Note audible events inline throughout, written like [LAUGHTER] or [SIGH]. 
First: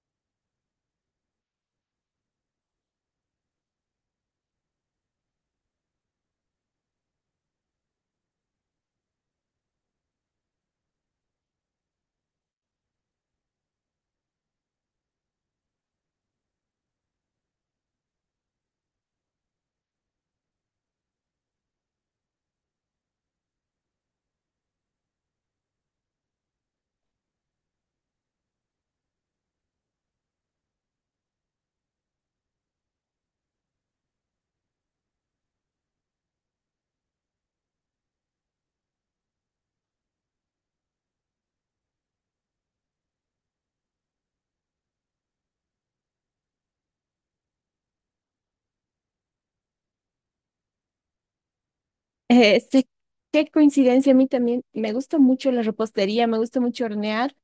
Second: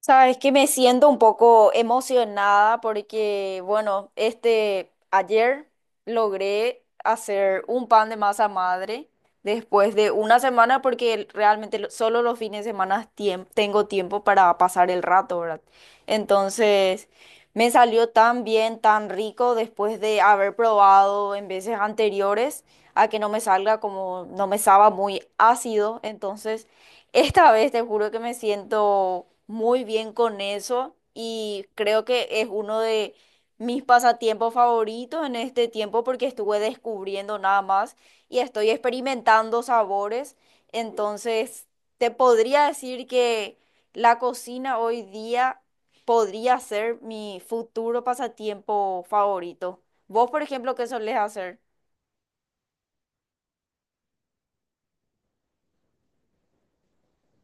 Sabes que me siento un poco emocionada porque, bueno, ayer logré hacer un pan de masa madre después de una semana porque realmente solo los fines de semana tengo tiempo para pasar el rato, ¿verdad? Entonces, me salió tan bien, tan rico después de haber probado en veces anteriores a que no me salga como, no me estaba muy ácido, Esta vez te juro que me siento muy bien con eso y creo que es uno de mis pasatiempos favoritos en este tiempo porque estuve descubriendo nada más y estoy experimentando sabores. Entonces, te podría decir que la cocina hoy día podría ser mi futuro pasatiempo favorito. ¿Vos, por ejemplo, qué solés hacer? Este, Qué coincidencia, a mí también me gusta mucho la repostería, me gusta mucho hornear.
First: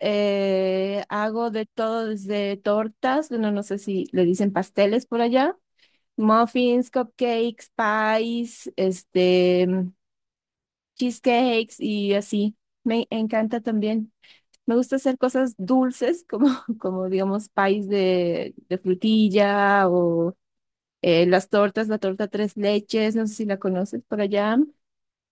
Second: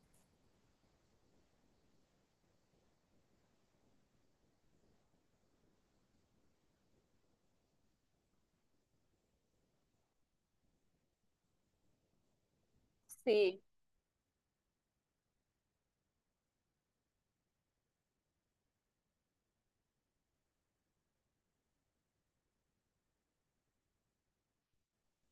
Hago de todo, desde tortas, bueno, no sé si le dicen pasteles por allá, muffins, cupcakes, pies, cheesecakes y así. Me encanta Sí. también. Me gusta hacer cosas dulces, como, [LAUGHS] como digamos, pies de frutilla o las tortas, la torta tres leches, no sé si la conoces por allá.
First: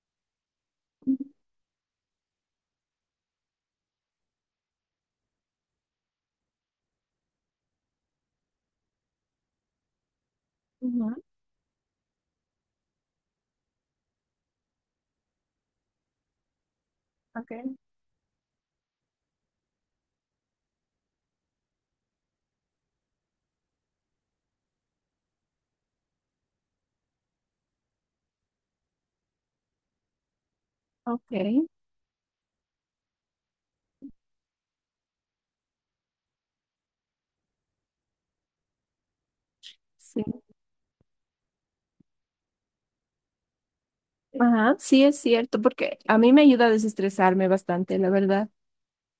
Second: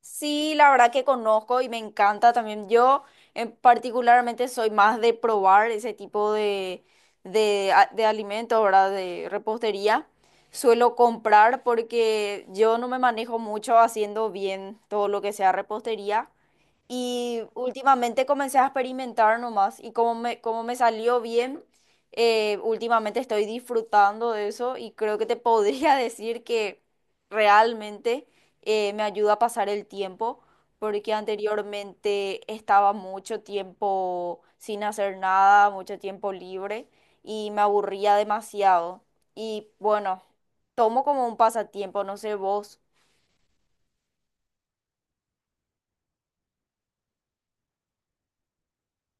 Sí, la verdad que conozco y me encanta también. Yo en particularmente soy más de probar ese tipo de alimentos, ¿verdad? De repostería. Suelo Ujú, comprar porque yo no me manejo mucho haciendo bien todo lo que sea repostería. Y ok. últimamente comencé a experimentar nomás y como me salió bien, últimamente estoy disfrutando de eso y creo que te podría [LAUGHS] decir que realmente me ayuda a pasar el tiempo porque Ok, anteriormente estaba mucho tiempo sin hacer nada, mucho tiempo libre y me aburría demasiado. Y bueno, sí. tomo como un pasatiempo, no sé vos. Ajá, sí es cierto, porque a mí me ayuda a desestresarme bastante, la verdad.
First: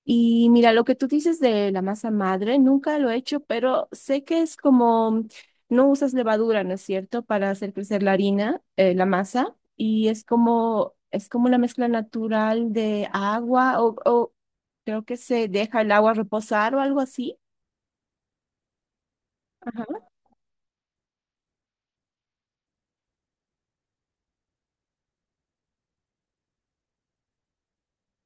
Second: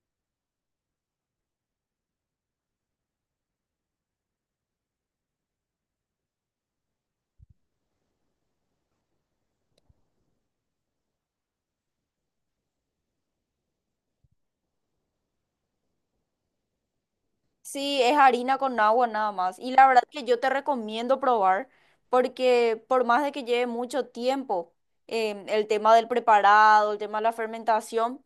Y mira, lo que tú dices de la masa madre, nunca lo he hecho, pero sé que es como, no usas levadura, ¿no es cierto?, para hacer crecer la harina, la masa, y es como una mezcla natural de agua, o creo que se deja el agua reposar o algo así. Sí, es harina con agua nada más. Y la verdad Ajá. que yo te recomiendo probar porque por más de que lleve mucho tiempo el tema del preparado, el tema de la fermentación,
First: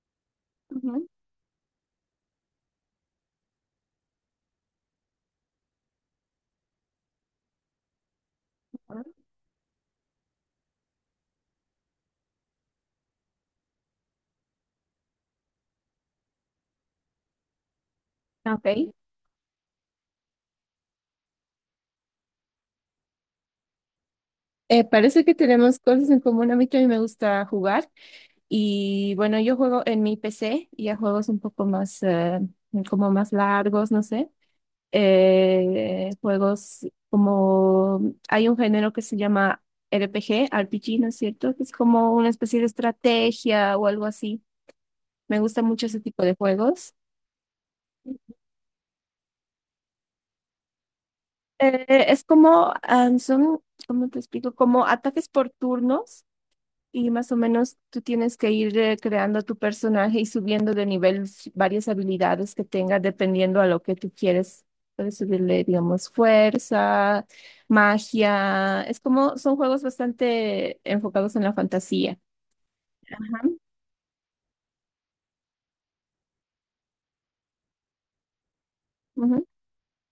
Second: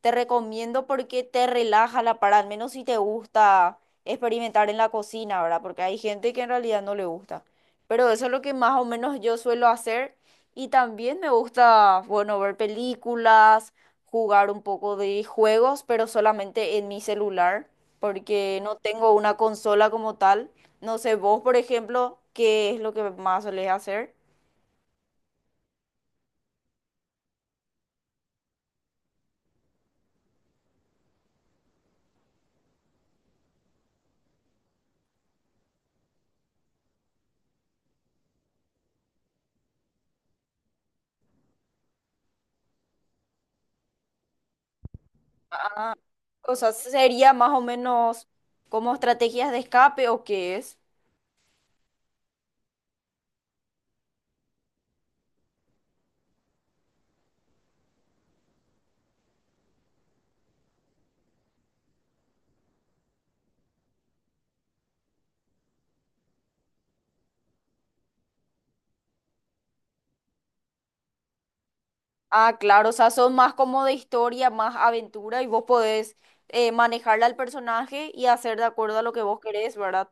te recomiendo Ujú. porque te relaja la para, al menos si te gusta experimentar en la cocina, ¿verdad? Porque hay gente que en realidad no le gusta. Pero eso es lo que más o menos yo suelo hacer. Y también me gusta, bueno, ver películas, jugar un poco de juegos, pero solamente en mi celular porque no Ok. tengo una consola como tal. No sé, vos, por ejemplo, ¿qué es lo que más solés hacer? Parece que tenemos cosas en común. A mí también me gusta jugar. Y bueno, yo juego en mi PC y a juegos un poco más, como más largos, no sé. Juegos como, hay un género que se llama RPG, RPG, ¿no es cierto? Que es como una especie de estrategia o algo así. Me gusta mucho Ah, ese tipo de o sea, juegos. sería más o menos como estrategias de escape o qué es. Es como, ah, son, ¿cómo te explico? Como ataques por turnos. Y más o menos tú tienes que ir creando tu personaje y subiendo de nivel varias habilidades que tengas dependiendo a lo que tú quieres. Puedes subirle, digamos, fuerza, magia. Es como, son juegos bastante enfocados en la fantasía. Ah, claro, o sea, son Ajá. más como de historia, más aventura y vos podés manejarle al personaje y hacer de acuerdo a lo que vos Ujú. querés, ¿verdad?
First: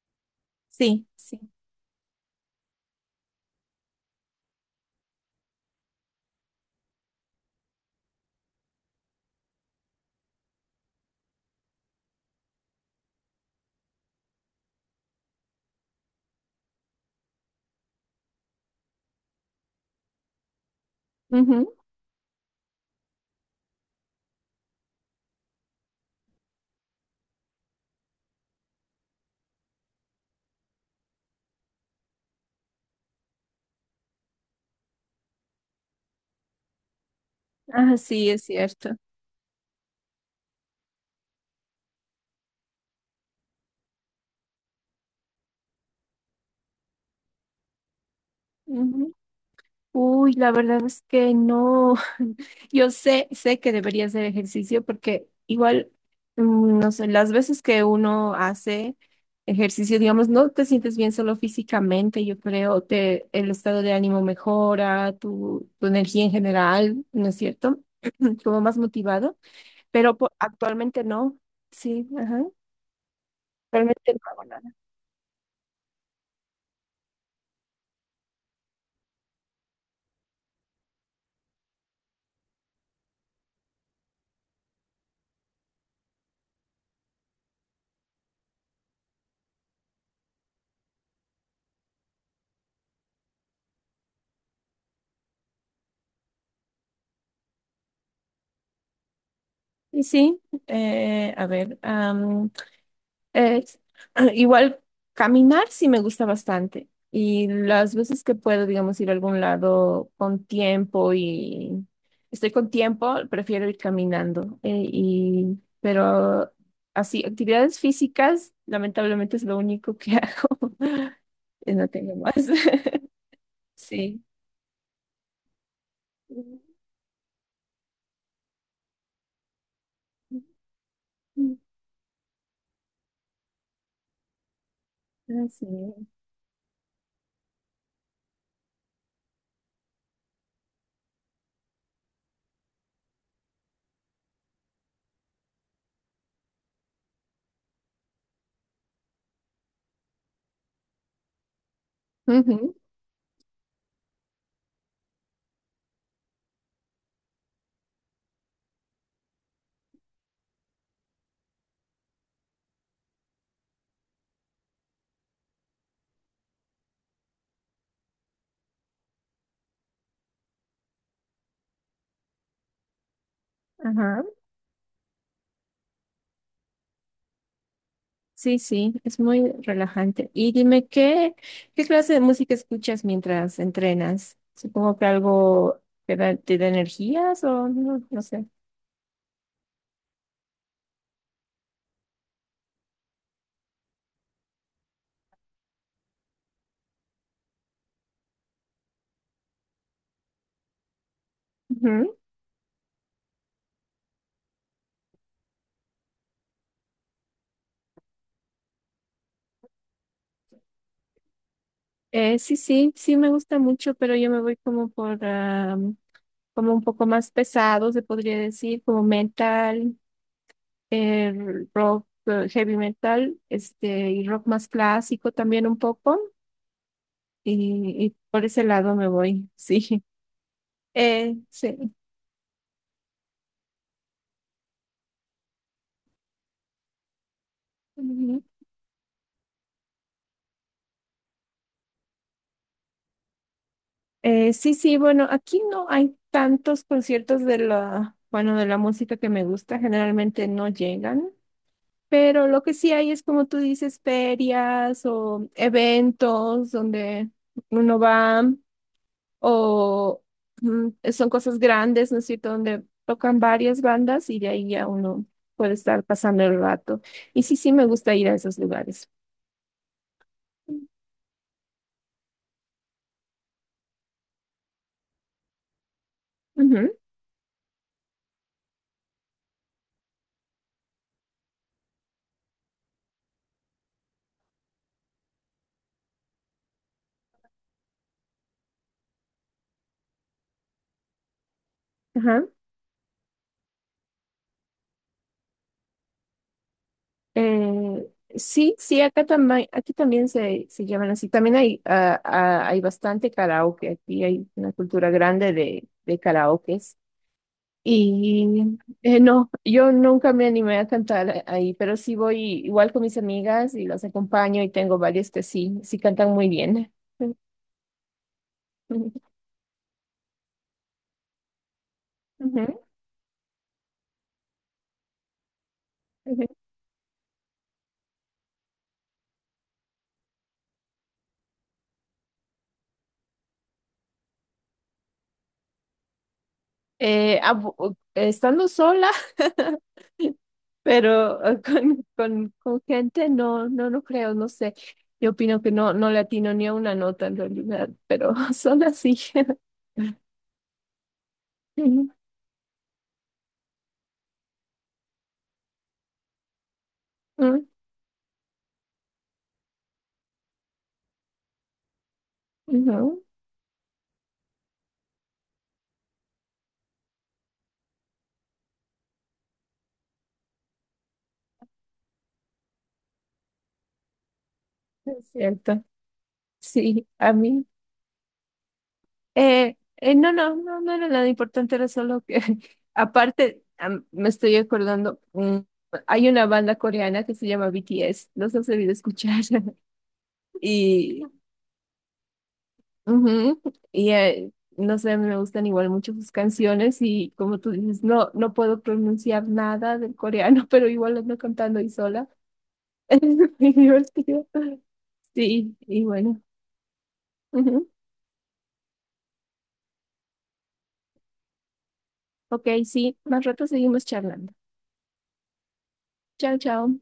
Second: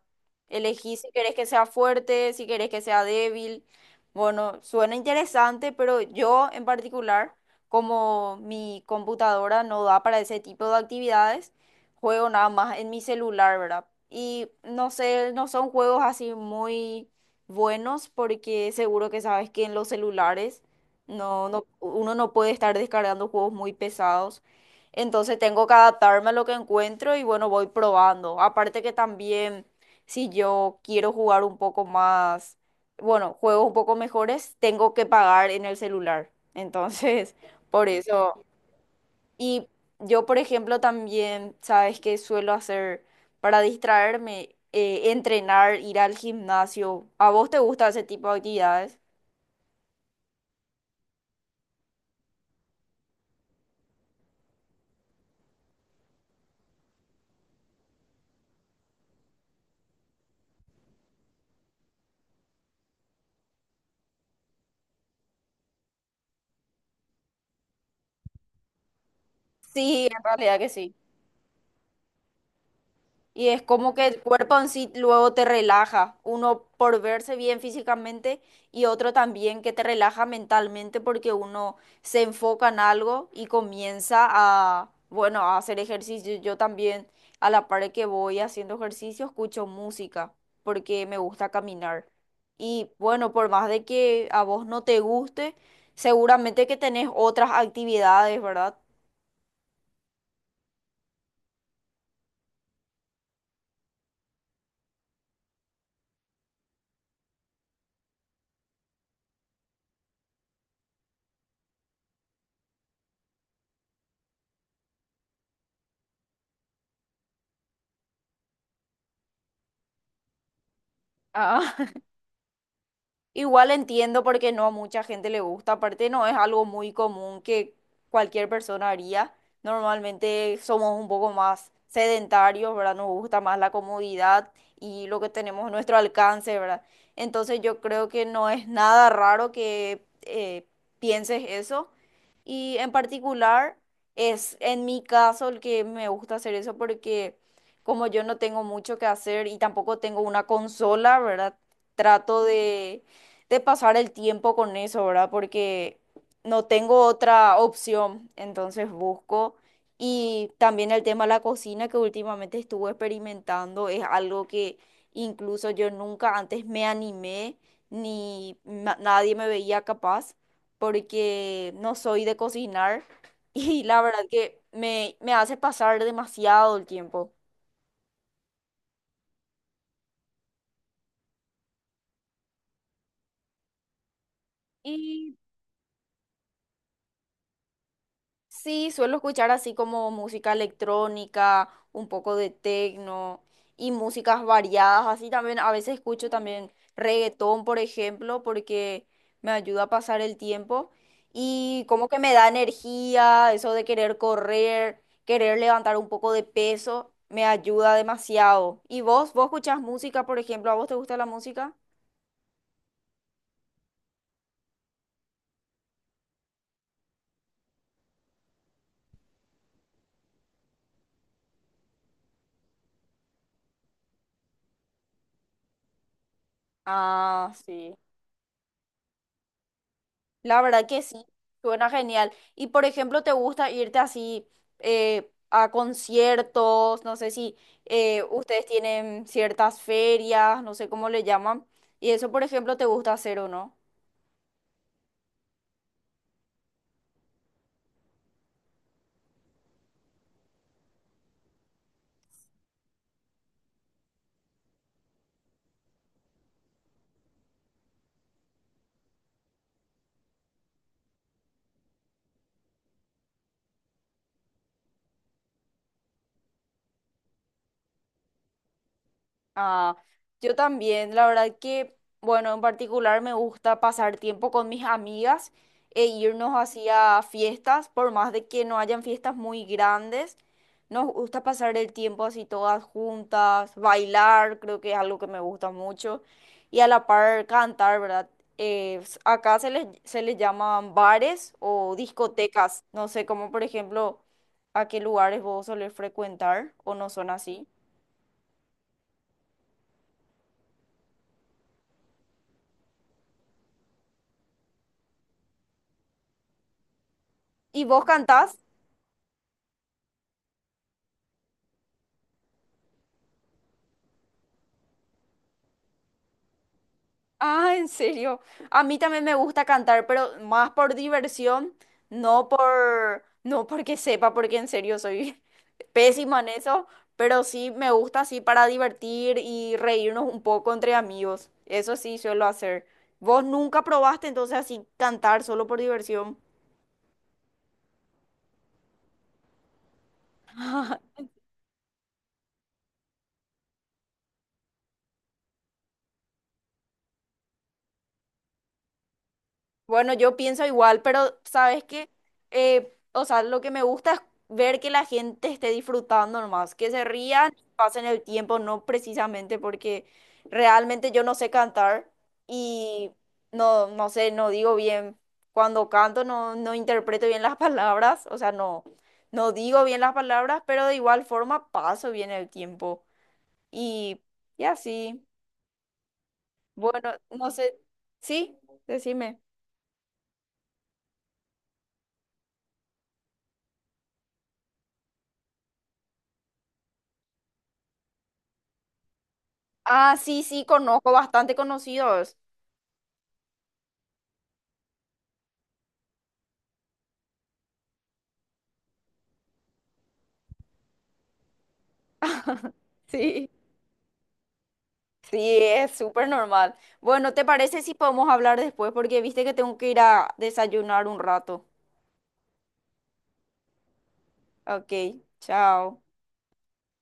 Elegí Sí, si querés sí. que sea fuerte, si querés que sea débil. Bueno, suena interesante, pero yo en particular, como mi computadora no da para ese tipo de actividades, juego nada más en mi celular, ¿verdad? Y no sé, no son juegos así muy buenos porque seguro que sabes que en los celulares no, Ujú. uno no puede estar descargando juegos muy pesados. Entonces tengo que adaptarme a lo que encuentro y bueno, voy probando. Aparte que también si yo quiero jugar un poco más, bueno, juegos un poco mejores, tengo que pagar en el celular. Entonces, [LAUGHS] por Ah, sí, eso. es cierto. Y yo, por ejemplo, también, ¿sabes qué suelo hacer para distraerme? Entrenar, ir al gimnasio. ¿A vos te gusta ese tipo de actividades? Uy, la verdad es que no. [LAUGHS] Yo sé, sé que debería hacer ejercicio porque igual, no sé, las veces que uno hace ejercicio, digamos, no te sientes bien solo físicamente, yo creo, te, el estado de ánimo mejora, tu energía en general, ¿no es cierto? [CLEARS THROAT] Como más motivado, Sí, pero en realidad que sí. actualmente no. Sí, ajá. Y es como que Actualmente el no hago cuerpo en nada. sí luego te relaja, uno por verse bien físicamente y otro también que te relaja mentalmente porque uno se enfoca en algo y comienza a, bueno, a hacer ejercicio. Yo también a la par que voy haciendo ejercicio escucho música porque me gusta caminar. Y bueno, por más de que a vos no te guste, seguramente que tenés otras actividades, ¿verdad? Y sí, a ver. Es, [CLEARS THROAT] igual caminar sí me gusta bastante y las veces que puedo, digamos, ir a algún lado con tiempo y estoy con tiempo, prefiero ir caminando. Pero así, actividades físicas, lamentablemente es lo único que [LAUGHS] hago. Ah. No tengo más. [LAUGHS] Igual entiendo Sí. porque no a mucha gente le gusta, aparte no es algo muy común que cualquier persona haría. Normalmente somos un poco más sedentarios, ¿verdad? Nos gusta más la comodidad y lo que tenemos Así. a nuestro alcance, ¿verdad? Entonces yo creo que no es nada raro que pienses eso. Y en particular es en mi caso el que me gusta hacer eso porque como yo no tengo mucho que hacer y tampoco tengo una consola, ¿verdad? Trato Ujú, de pasar el tiempo con eso, ¿verdad? Porque no tengo otra opción, entonces busco. Y también el tema de la cocina que últimamente estuve experimentando es algo que incluso yo nunca antes me animé, ni na- nadie me veía capaz, porque no soy de cocinar [LAUGHS] y la verdad ajá. que me hace pasar demasiado el tiempo. Sí, sí, es muy relajante. Y dime, ¿qué, qué clase de música escuchas mientras entrenas? Supongo que algo que te da energías o no, no sé. Sí, suelo escuchar así como música electrónica, un poco de techno y músicas variadas. Así también a veces escucho también reggaetón, por ejemplo, porque me ayuda a pasar el tiempo y como Ujú. que me da energía, eso de querer correr, querer levantar un poco de peso, me ayuda demasiado. ¿Y vos? ¿Vos escuchás música, por ejemplo? ¿A vos te gusta la música? Sí, sí, sí me gusta mucho, pero yo me voy como por, ah, como un poco más pesado, se podría decir, como metal, eh, rock, heavy metal, este, y rock más clásico también un poco, Ah, sí. y por ese lado me voy, [LAUGHS] sí. La verdad que sí, suena Sí. genial. Y por ejemplo, ¿te gusta irte así a conciertos? No sé si ustedes tienen ciertas ferias, no sé cómo le llaman. Y eso, por ejemplo, ¿te gusta hacer o no? Sí, sí, bueno, aquí no hay tantos conciertos de la, bueno, de la música que me gusta, generalmente no llegan, pero lo que sí hay es como tú dices, ferias o eventos donde uno va o son cosas grandes, ¿no es cierto?, donde tocan varias bandas y de ahí ya uno puede estar pasando el rato. Y sí, sí, me gusta ir a esos lugares. Ah, yo también, la verdad que, bueno, en particular me gusta pasar tiempo con mis amigas e irnos Ujú, hacia fiestas, por más de que no hayan fiestas muy grandes, nos gusta pasar el tiempo así todas juntas, bailar, creo que es algo que me gusta mucho, y a la par cantar, ¿verdad? Acá se les llaman bares o ajá. discotecas, no sé, como por ejemplo, a qué lugares vos solés frecuentar o no son así. Eh, sí, sí, acá también, aquí también se llaman así. También hay, ah, ah, hay bastante karaoke. Aquí hay una cultura grande de karaokes. ¿Y vos cantás? Y no, yo nunca me animé a cantar ahí, pero sí voy igual con mis amigas y las acompaño y tengo varias que sí, sí cantan muy bien. [LAUGHS] Ah, en serio. A mí Ujú, también me gusta cantar, pero más por diversión, ujú. No porque sepa, porque en serio soy [LAUGHS] pésima en eso, pero sí me gusta así para divertir y reírnos un poco entre amigos. Eso sí suelo hacer. ¿Vos nunca probaste entonces así cantar solo por diversión? Estando sola. [LAUGHS] Pero con gente no, no, no creo, no sé. Yo opino que no, no le atino ni a una nota en realidad, pero [LAUGHS] son así. [LAUGHS] Bueno, yo pienso igual, pero sabes Mm, que, o sea, lo que me gusta es ver que la gente esté disfrutando nomás, que se rían, mm, pasen el tiempo, no precisamente porque realmente yo no sé cantar y no, no, no sé, no digo bien, cuando canto no interpreto bien [LAUGHS] las palabras, o sea, no, no digo bien las palabras, pero de igual forma paso bien el tiempo y, y así. es cierto. Sí, Bueno, a no mí. sé, sí, decime. No, no, no, no era nada importante, era solo que, [LAUGHS] aparte, me estoy acordando, hay una banda coreana que se llama BTS, los has debido escuchar. [LAUGHS] Ah, sí, sí, conozco Y bastante conocidos. ujú. Y no sé, me gustan igual mucho sus canciones y como tú dices, no, no puedo pronunciar nada del coreano, [LAUGHS] pero igual ando cantando ahí sola. [LAUGHS] Es Sí. muy divertido. Sí, Sí, es y súper bueno. normal. Bueno, ¿te parece Ujú. si podemos hablar después? Porque viste que tengo que ir a desayunar un rato. Ok, sí, más rato seguimos charlando. Ok, chao. Chao, chao.